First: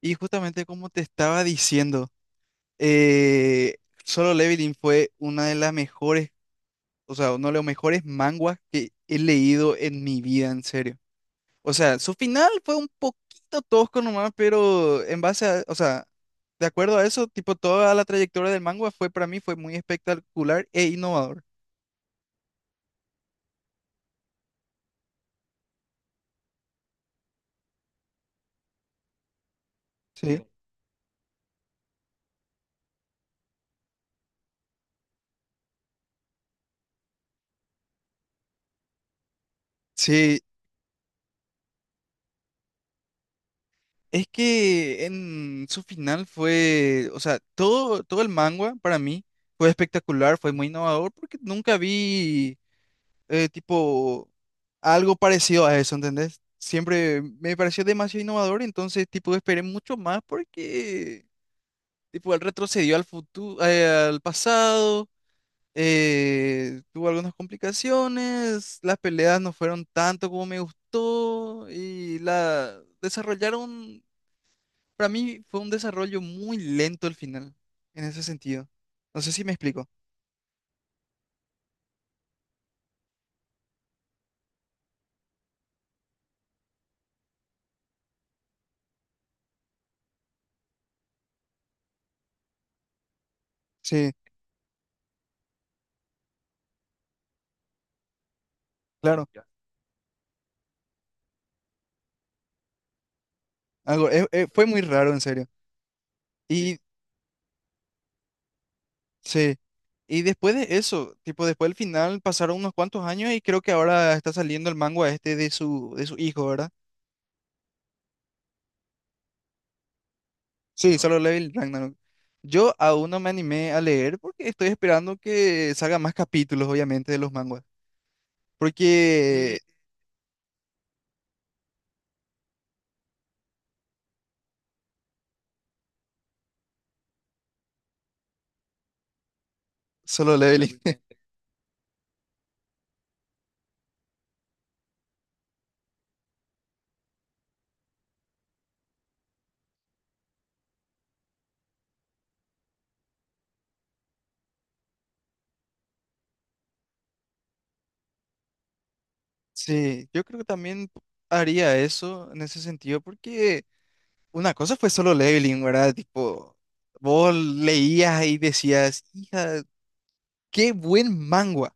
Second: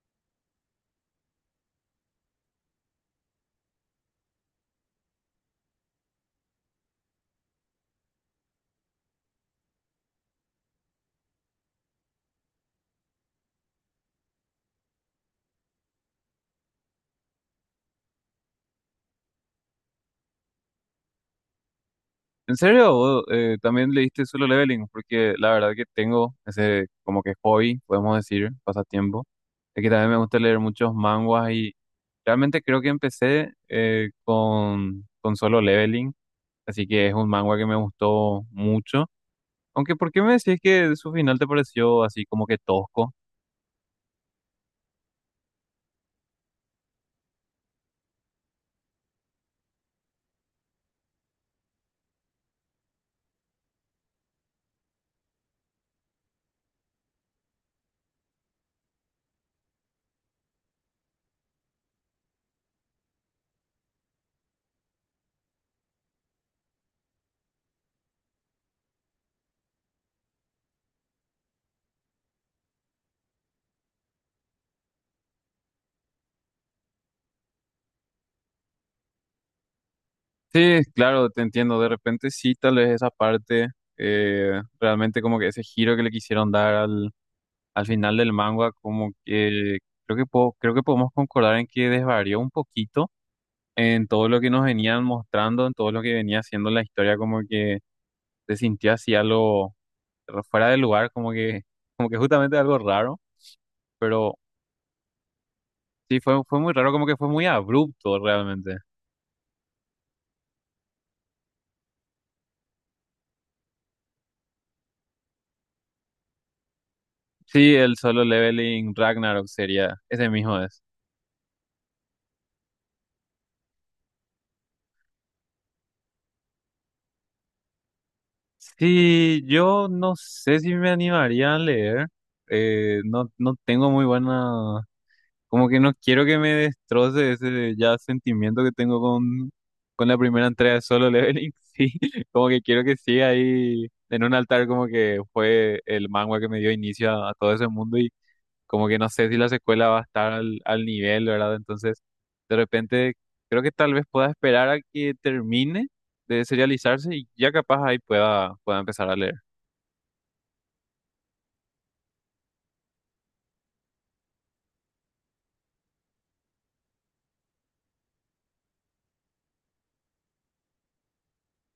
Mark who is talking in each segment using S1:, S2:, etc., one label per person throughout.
S1: Y justamente como te estaba diciendo, eh, Solo Leveling fue una de las mejores, o sea, uno de los mejores manguas que he leído en mi vida, en serio. O sea, su final fue un poquito tosco nomás, pero en base a, o sea, de acuerdo a eso, tipo, toda la trayectoria del manga fue para mí fue muy espectacular e innovador.
S2: ¿En serio? ¿Vos, también leíste Solo Leveling? Porque la verdad que tengo ese como que hobby, podemos decir, pasatiempo. Es que también me
S1: Sí.
S2: gusta
S1: Sí.
S2: leer muchos manguas y realmente creo que empecé con Solo Leveling. Así que es un manga que me gustó mucho. Aunque, ¿por qué me
S1: Sí,
S2: decís que su final te pareció así como que tosco?
S1: es que en su final fue, o sea, todo el manga para mí fue espectacular, fue muy innovador porque nunca vi tipo algo parecido a eso, ¿entendés? Siempre me pareció demasiado innovador, entonces tipo esperé mucho más porque tipo él retrocedió al futuro, al pasado, tuvo algunas complicaciones, las peleas no fueron tanto como me gustó y la desarrollaron, para mí fue un desarrollo muy lento el final, en ese sentido. No sé si me explico.
S2: Sí, claro, te entiendo. De repente sí, tal vez esa parte, realmente como que ese giro que le quisieron dar al final del manga, como que creo que podemos concordar en que desvarió un poquito en
S1: Sí,
S2: todo lo que nos venían mostrando, en todo lo que venía haciendo la historia, como que se sintió así
S1: claro. Ya,
S2: algo fuera de lugar, como que justamente algo raro,
S1: algo,
S2: pero
S1: fue muy raro, en serio.
S2: sí fue muy
S1: Sí, y
S2: raro, como que fue muy abrupto realmente.
S1: sí, y después de eso, tipo, después del final pasaron unos cuantos años y creo que ahora está saliendo el manga este de su hijo, ¿verdad?
S2: Sí, el Solo Leveling Ragnarok sería, ese mismo es.
S1: Sí, Solo Level Ragnarok. Yo aún no me animé a leer porque estoy esperando que salgan más capítulos, obviamente, de los manguas.
S2: Sí,
S1: Porque
S2: yo no sé si me animaría a leer. No tengo muy buena. Como que no quiero que me destroce ese ya sentimiento que tengo con
S1: sí,
S2: la
S1: Solo yo
S2: primera entrega
S1: Leveling.
S2: de Solo Leveling. Sí, como que quiero que siga ahí en un altar, como que fue el manga que me dio inicio a todo ese mundo. Y como que no sé si la secuela va a estar al nivel, ¿verdad? Entonces, de repente, creo que tal vez pueda esperar a que termine de serializarse y ya capaz ahí pueda empezar a leer.
S1: Sí, yo creo que también haría eso en ese sentido porque... Una cosa fue solo leveling, ¿verdad? Tipo, vos leías y decías, hija, qué buen manga,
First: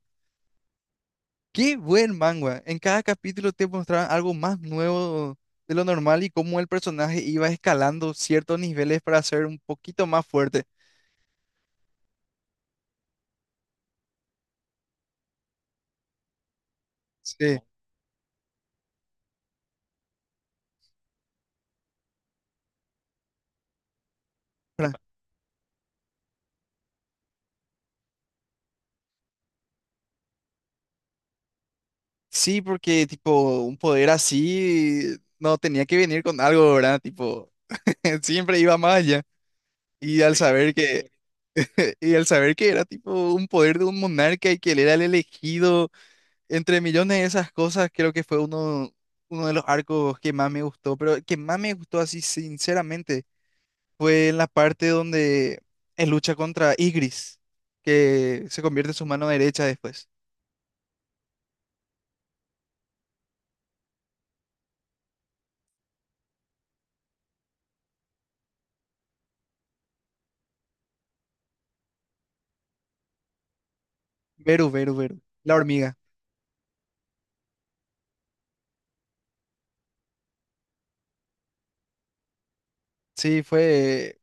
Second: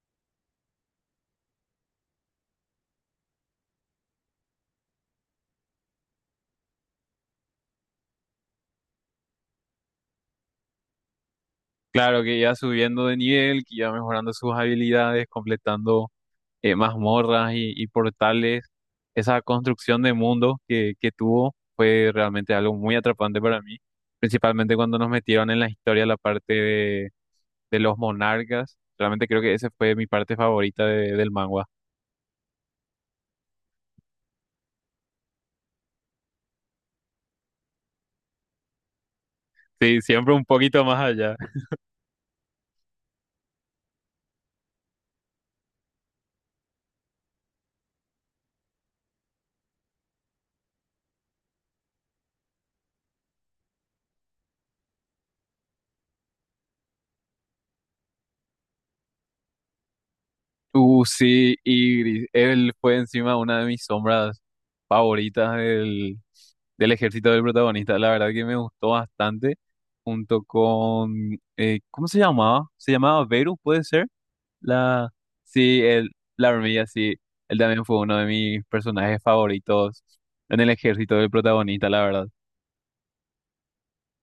S1: qué buen manga. En cada capítulo te mostraban algo más nuevo de lo normal y cómo el personaje iba escalando ciertos niveles para ser un poquito más fuerte.
S2: Claro que ya subiendo de nivel, que ya mejorando sus habilidades, completando mazmorras
S1: Sí.
S2: y portales, esa construcción de mundo que tuvo fue realmente algo muy atrapante para mí, principalmente
S1: pra-
S2: cuando nos metieron en la historia la parte de los monarcas, realmente creo que esa fue mi parte favorita del manga.
S1: Sí, porque tipo, un poder así no tenía que venir con algo, ¿verdad? Tipo, siempre iba más allá.
S2: Sí,
S1: Y
S2: siempre
S1: al
S2: un
S1: saber
S2: poquito más
S1: que
S2: allá.
S1: Y al saber que era tipo un poder de un monarca y que él era el elegido, entre millones de esas cosas, creo que fue uno de los arcos que más me gustó, pero que más me gustó así sinceramente fue en la parte donde él lucha contra Igris, que se convierte en su mano derecha después.
S2: Sí, y él fue encima una de mis sombras favoritas del ejército del protagonista. La verdad que me gustó bastante, junto con, ¿cómo se llamaba? ¿Se llamaba Verus, puede ser?
S1: Beru, Beru,
S2: La,
S1: Beru, la
S2: sí,
S1: hormiga.
S2: el, la hormiga, sí. Él también fue uno de mis personajes favoritos en el ejército del protagonista, la verdad.
S1: Sí, fue...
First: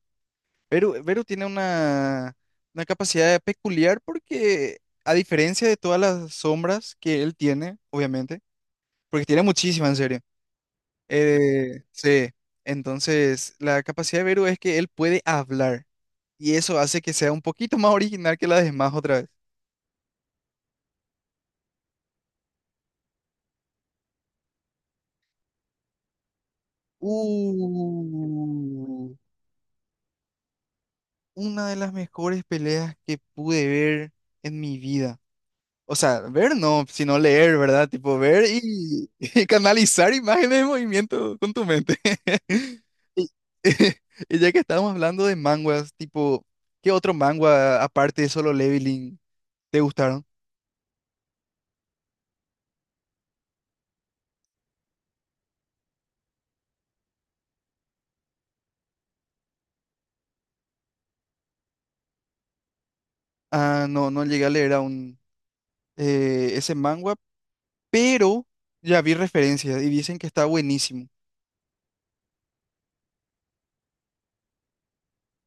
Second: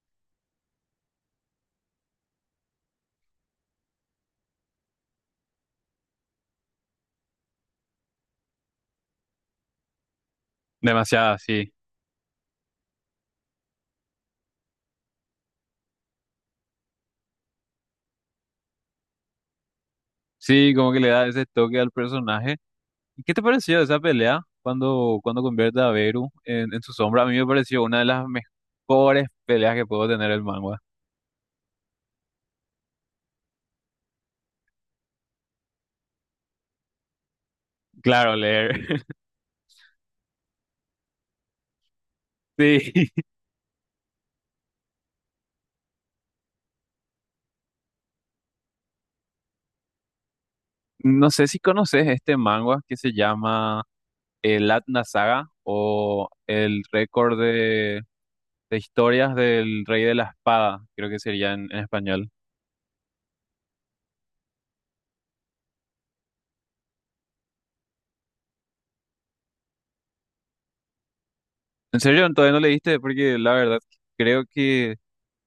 S1: Beru, Beru tiene una capacidad peculiar porque, a diferencia de todas las sombras que él tiene, obviamente, porque tiene muchísima, en serio.
S2: Demasiado, sí.
S1: Sí, entonces la capacidad de Beru es que él puede hablar y eso hace que sea un poquito más original que la de Smash otra vez.
S2: Sí, como que le da ese toque al personaje. ¿Y qué te pareció esa pelea cuando convierte a Beru en su
S1: Uh,
S2: sombra? A mí me pareció una de las mejores peleas que puedo tener el manga.
S1: una de las mejores peleas que pude ver en mi vida. O sea, ver no, sino leer, ¿verdad? Tipo
S2: Claro, leer.
S1: y canalizar imágenes de movimiento con tu mente.
S2: Sí.
S1: Y, y ya que estábamos hablando de manguas, tipo, ¿qué otro manga aparte de Solo Leveling? ¿Te gustaron?
S2: No sé si conoces este manga que se llama el Atna Saga o el récord de historias del Rey de la Espada, creo que sería en español.
S1: Ah, no llegué a leer aún ese manga, pero ya vi referencias y dicen que está buenísimo.
S2: ¿En serio? ¿Todavía no leíste? Porque la verdad creo que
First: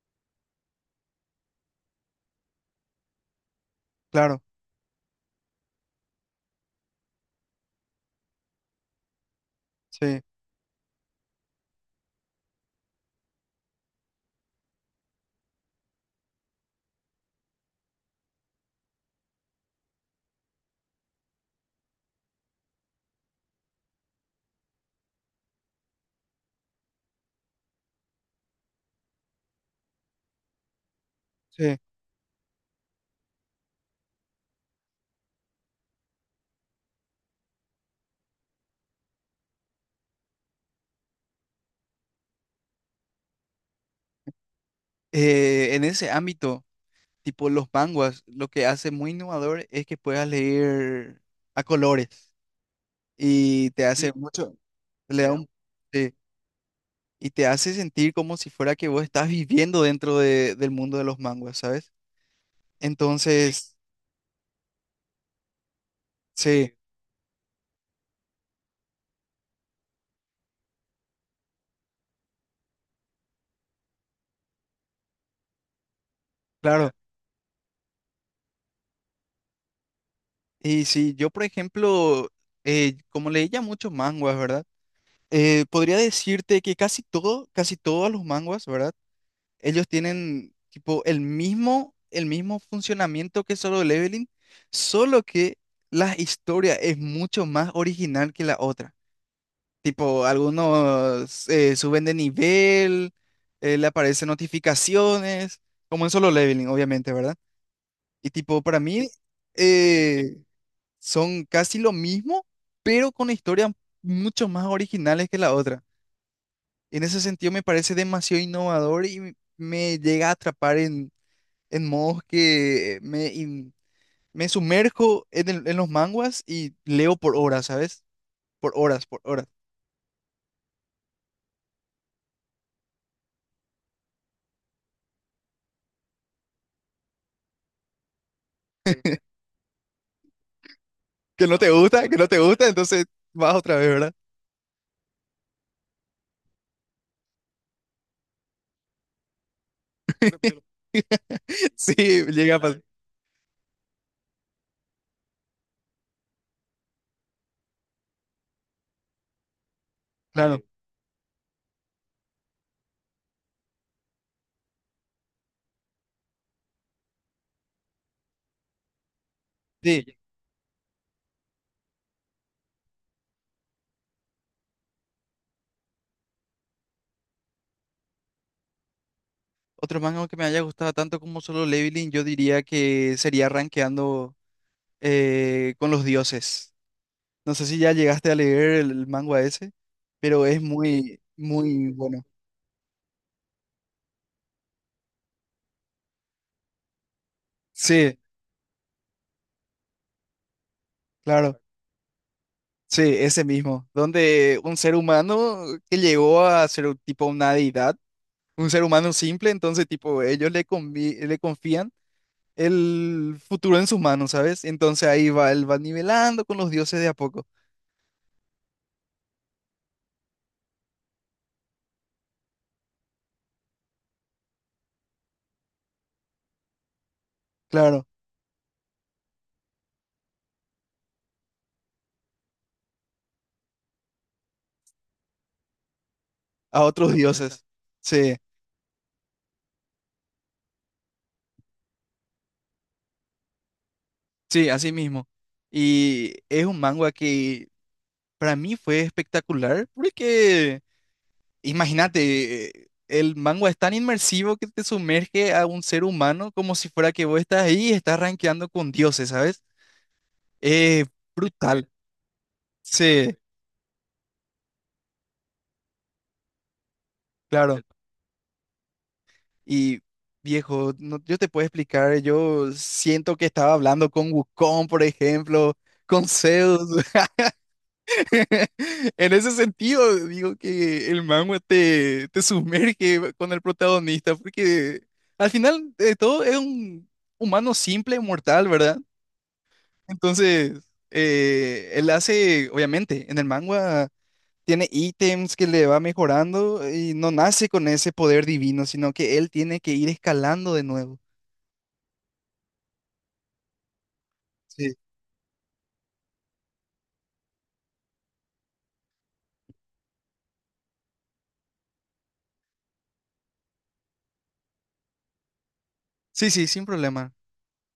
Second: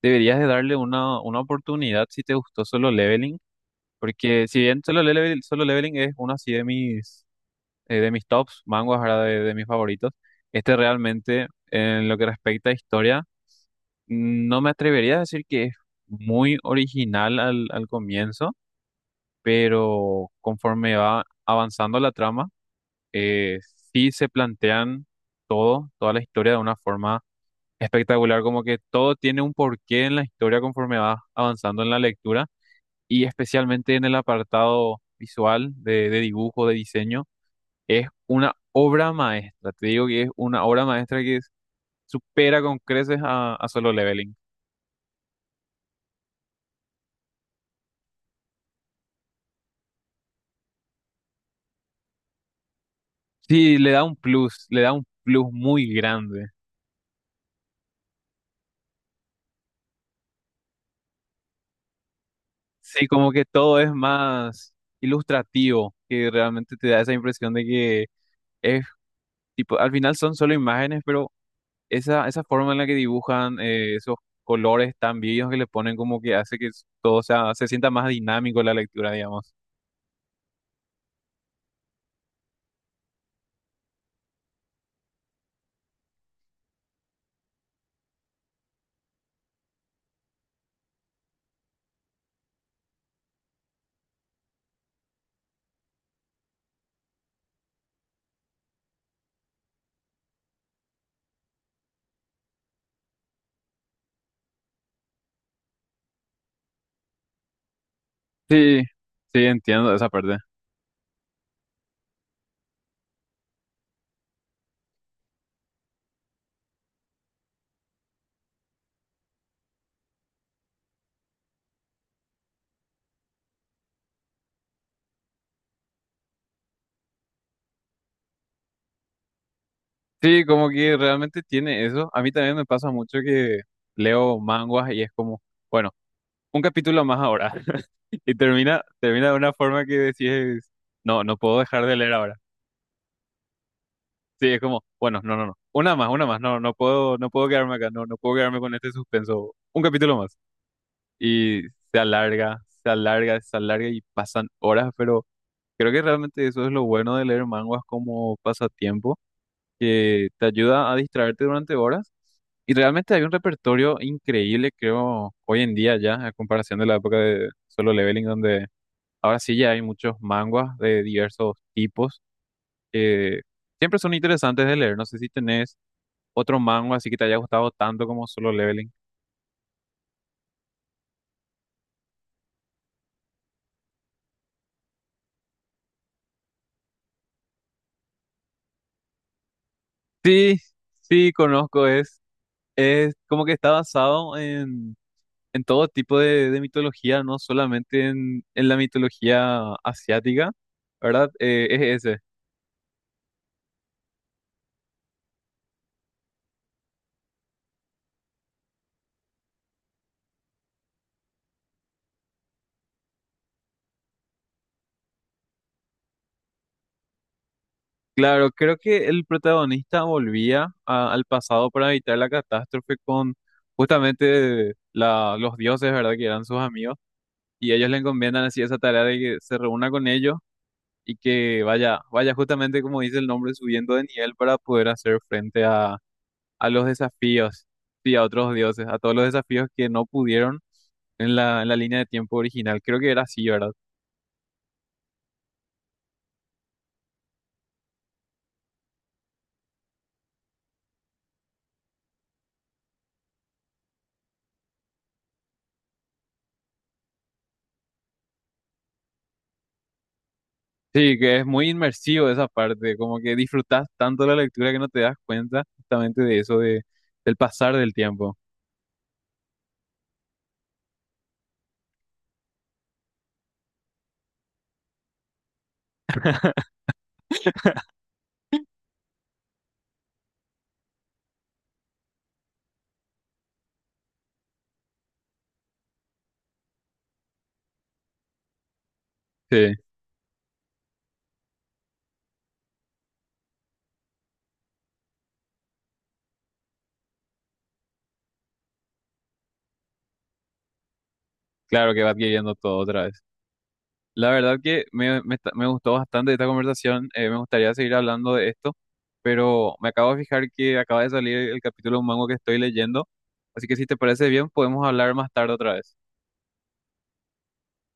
S2: deberías de darle una oportunidad si te gustó Solo Leveling,
S1: Claro,
S2: porque si bien Solo Leveling es uno así de mis tops, manguas ahora de mis favoritos,
S1: sí,
S2: este realmente en lo que respecta a historia, no me atrevería a decir que es muy original al comienzo, pero conforme va avanzando la trama, eh, sí se plantean toda la historia de una forma espectacular, como que todo tiene un porqué en la historia conforme vas
S1: sí.
S2: avanzando en la lectura y especialmente en el apartado visual de dibujo, de diseño, es una obra maestra, te digo que es una obra maestra que supera con creces a Solo Leveling.
S1: En ese ámbito, tipo los manguas, lo que hace muy innovador es que puedas leer a colores y
S2: Sí,
S1: te
S2: le da
S1: hace sí,
S2: un
S1: mucho,
S2: plus, le da un
S1: le da
S2: plus
S1: un,
S2: muy
S1: sí,
S2: grande.
S1: y te hace sentir como si fuera que vos estás viviendo dentro de- del mundo de los manguas, ¿sabes?
S2: Sí, como que
S1: Entonces,
S2: todo es más ilustrativo, que
S1: sí,
S2: realmente te da esa impresión de que es. Tipo, al final son solo imágenes, pero esa forma en la que dibujan esos colores tan vivos que le ponen como que hace
S1: claro.
S2: todo sea, se sienta más dinámico la lectura, digamos.
S1: Y si yo, por ejemplo, como leía muchos manguas, ¿verdad? Podría decirte que casi todo, casi todos los manguas, ¿verdad? Ellos tienen tipo el mismo funcionamiento que Solo Leveling, solo que la historia es mucho más original que la otra. Tipo, algunos suben de nivel, le aparecen notificaciones, como en Solo Leveling, obviamente, ¿verdad? Y tipo, para
S2: Sí,
S1: mí,
S2: sí, entiendo esa parte.
S1: eh, son casi lo mismo, pero con historias mucho más originales que la otra. En ese sentido me parece demasiado innovador y me llega a atrapar en modos que me sumerjo en, en los manguas y leo por horas, ¿sabes? Por horas, por horas.
S2: Sí, como que realmente tiene eso. A mí también me pasa mucho que leo manguas y es como, bueno, un capítulo más ahora. Y termina de una forma que decís, no
S1: Que
S2: puedo
S1: no te
S2: dejar de
S1: gusta,
S2: leer
S1: que no
S2: ahora.
S1: te gusta, entonces vas otra vez, ¿verdad?
S2: Sí, es como, bueno, no, no, no. Una más, una más. No, no puedo, no puedo quedarme acá. No, no puedo quedarme con este suspenso. Un capítulo más. Y
S1: Sí, llega a pasar.
S2: se alarga y pasan horas, pero creo que realmente eso es lo bueno de leer manguas como pasatiempo, que te
S1: Claro.
S2: ayuda a distraerte durante horas. Y realmente hay un repertorio increíble, creo, hoy en día ya, a comparación de la época de Solo Leveling, donde ahora sí ya hay
S1: Sí.
S2: muchos manguas de diversos tipos que siempre son interesantes de leer. No sé si tenés otro mango así que te haya gustado tanto como Solo Leveling?
S1: Otro manga que me haya gustado tanto como Solo Leveling, yo diría que sería Rankeando con los dioses. No sé si ya llegaste a leer el manga ese, pero
S2: Sí,
S1: es muy,
S2: sí, conozco,
S1: muy bueno.
S2: es como que está basado en todo tipo de mitología, no solamente
S1: Sí,
S2: en la mitología asiática, ¿verdad?
S1: claro,
S2: Es ese.
S1: sí, ese mismo, donde un ser humano que llegó a ser un tipo una deidad, un ser humano simple, entonces tipo ellos le confían el futuro en sus manos, ¿sabes? Entonces ahí va, él va nivelando con los dioses de a poco,
S2: Claro, creo que el protagonista volvía al pasado para evitar la catástrofe con justamente la, los dioses, ¿verdad? Que eran sus amigos. Y ellos le
S1: claro,
S2: encomiendan así esa tarea de que se reúna con ellos y que vaya justamente como dice el nombre, subiendo de nivel para poder hacer frente a
S1: a
S2: los
S1: otros dioses.
S2: desafíos, sí, a
S1: Sí,
S2: otros dioses, a todos los desafíos que no pudieron en la línea de tiempo original. Creo que era así, ¿verdad?
S1: sí, así mismo. Y es un manga que para mí fue espectacular porque... Imagínate, el manga es tan inmersivo que te sumerge a un ser humano como si fuera que vos estás ahí y estás rankeando con dioses, ¿sabes? Eh,
S2: Sí, que es muy
S1: brutal.
S2: inmersivo esa parte, como que
S1: Sí,
S2: disfrutas tanto la lectura que no te das cuenta justamente de eso, de, del pasar
S1: claro.
S2: del tiempo.
S1: Y viejo, yo te puedo explicar, yo siento que estaba hablando con Wukong, por ejemplo, con Zeus. En ese sentido, digo que el manga te sumerge con el protagonista, porque al final de todo es un humano simple, mortal, ¿verdad?
S2: Sí,
S1: Entonces, él hace, obviamente, en el manga tiene ítems que le va mejorando y no nace con ese poder divino, sino que él tiene que ir escalando de nuevo.
S2: claro que va adquiriendo todo otra vez. La verdad que
S1: Sí.
S2: me gustó bastante esta conversación. Me gustaría seguir hablando de esto, pero me acabo de fijar que acaba de salir el capítulo de un mango que estoy leyendo. Así que si te parece bien, podemos hablar más tarde otra vez.
S1: Sí, sí, sin problema.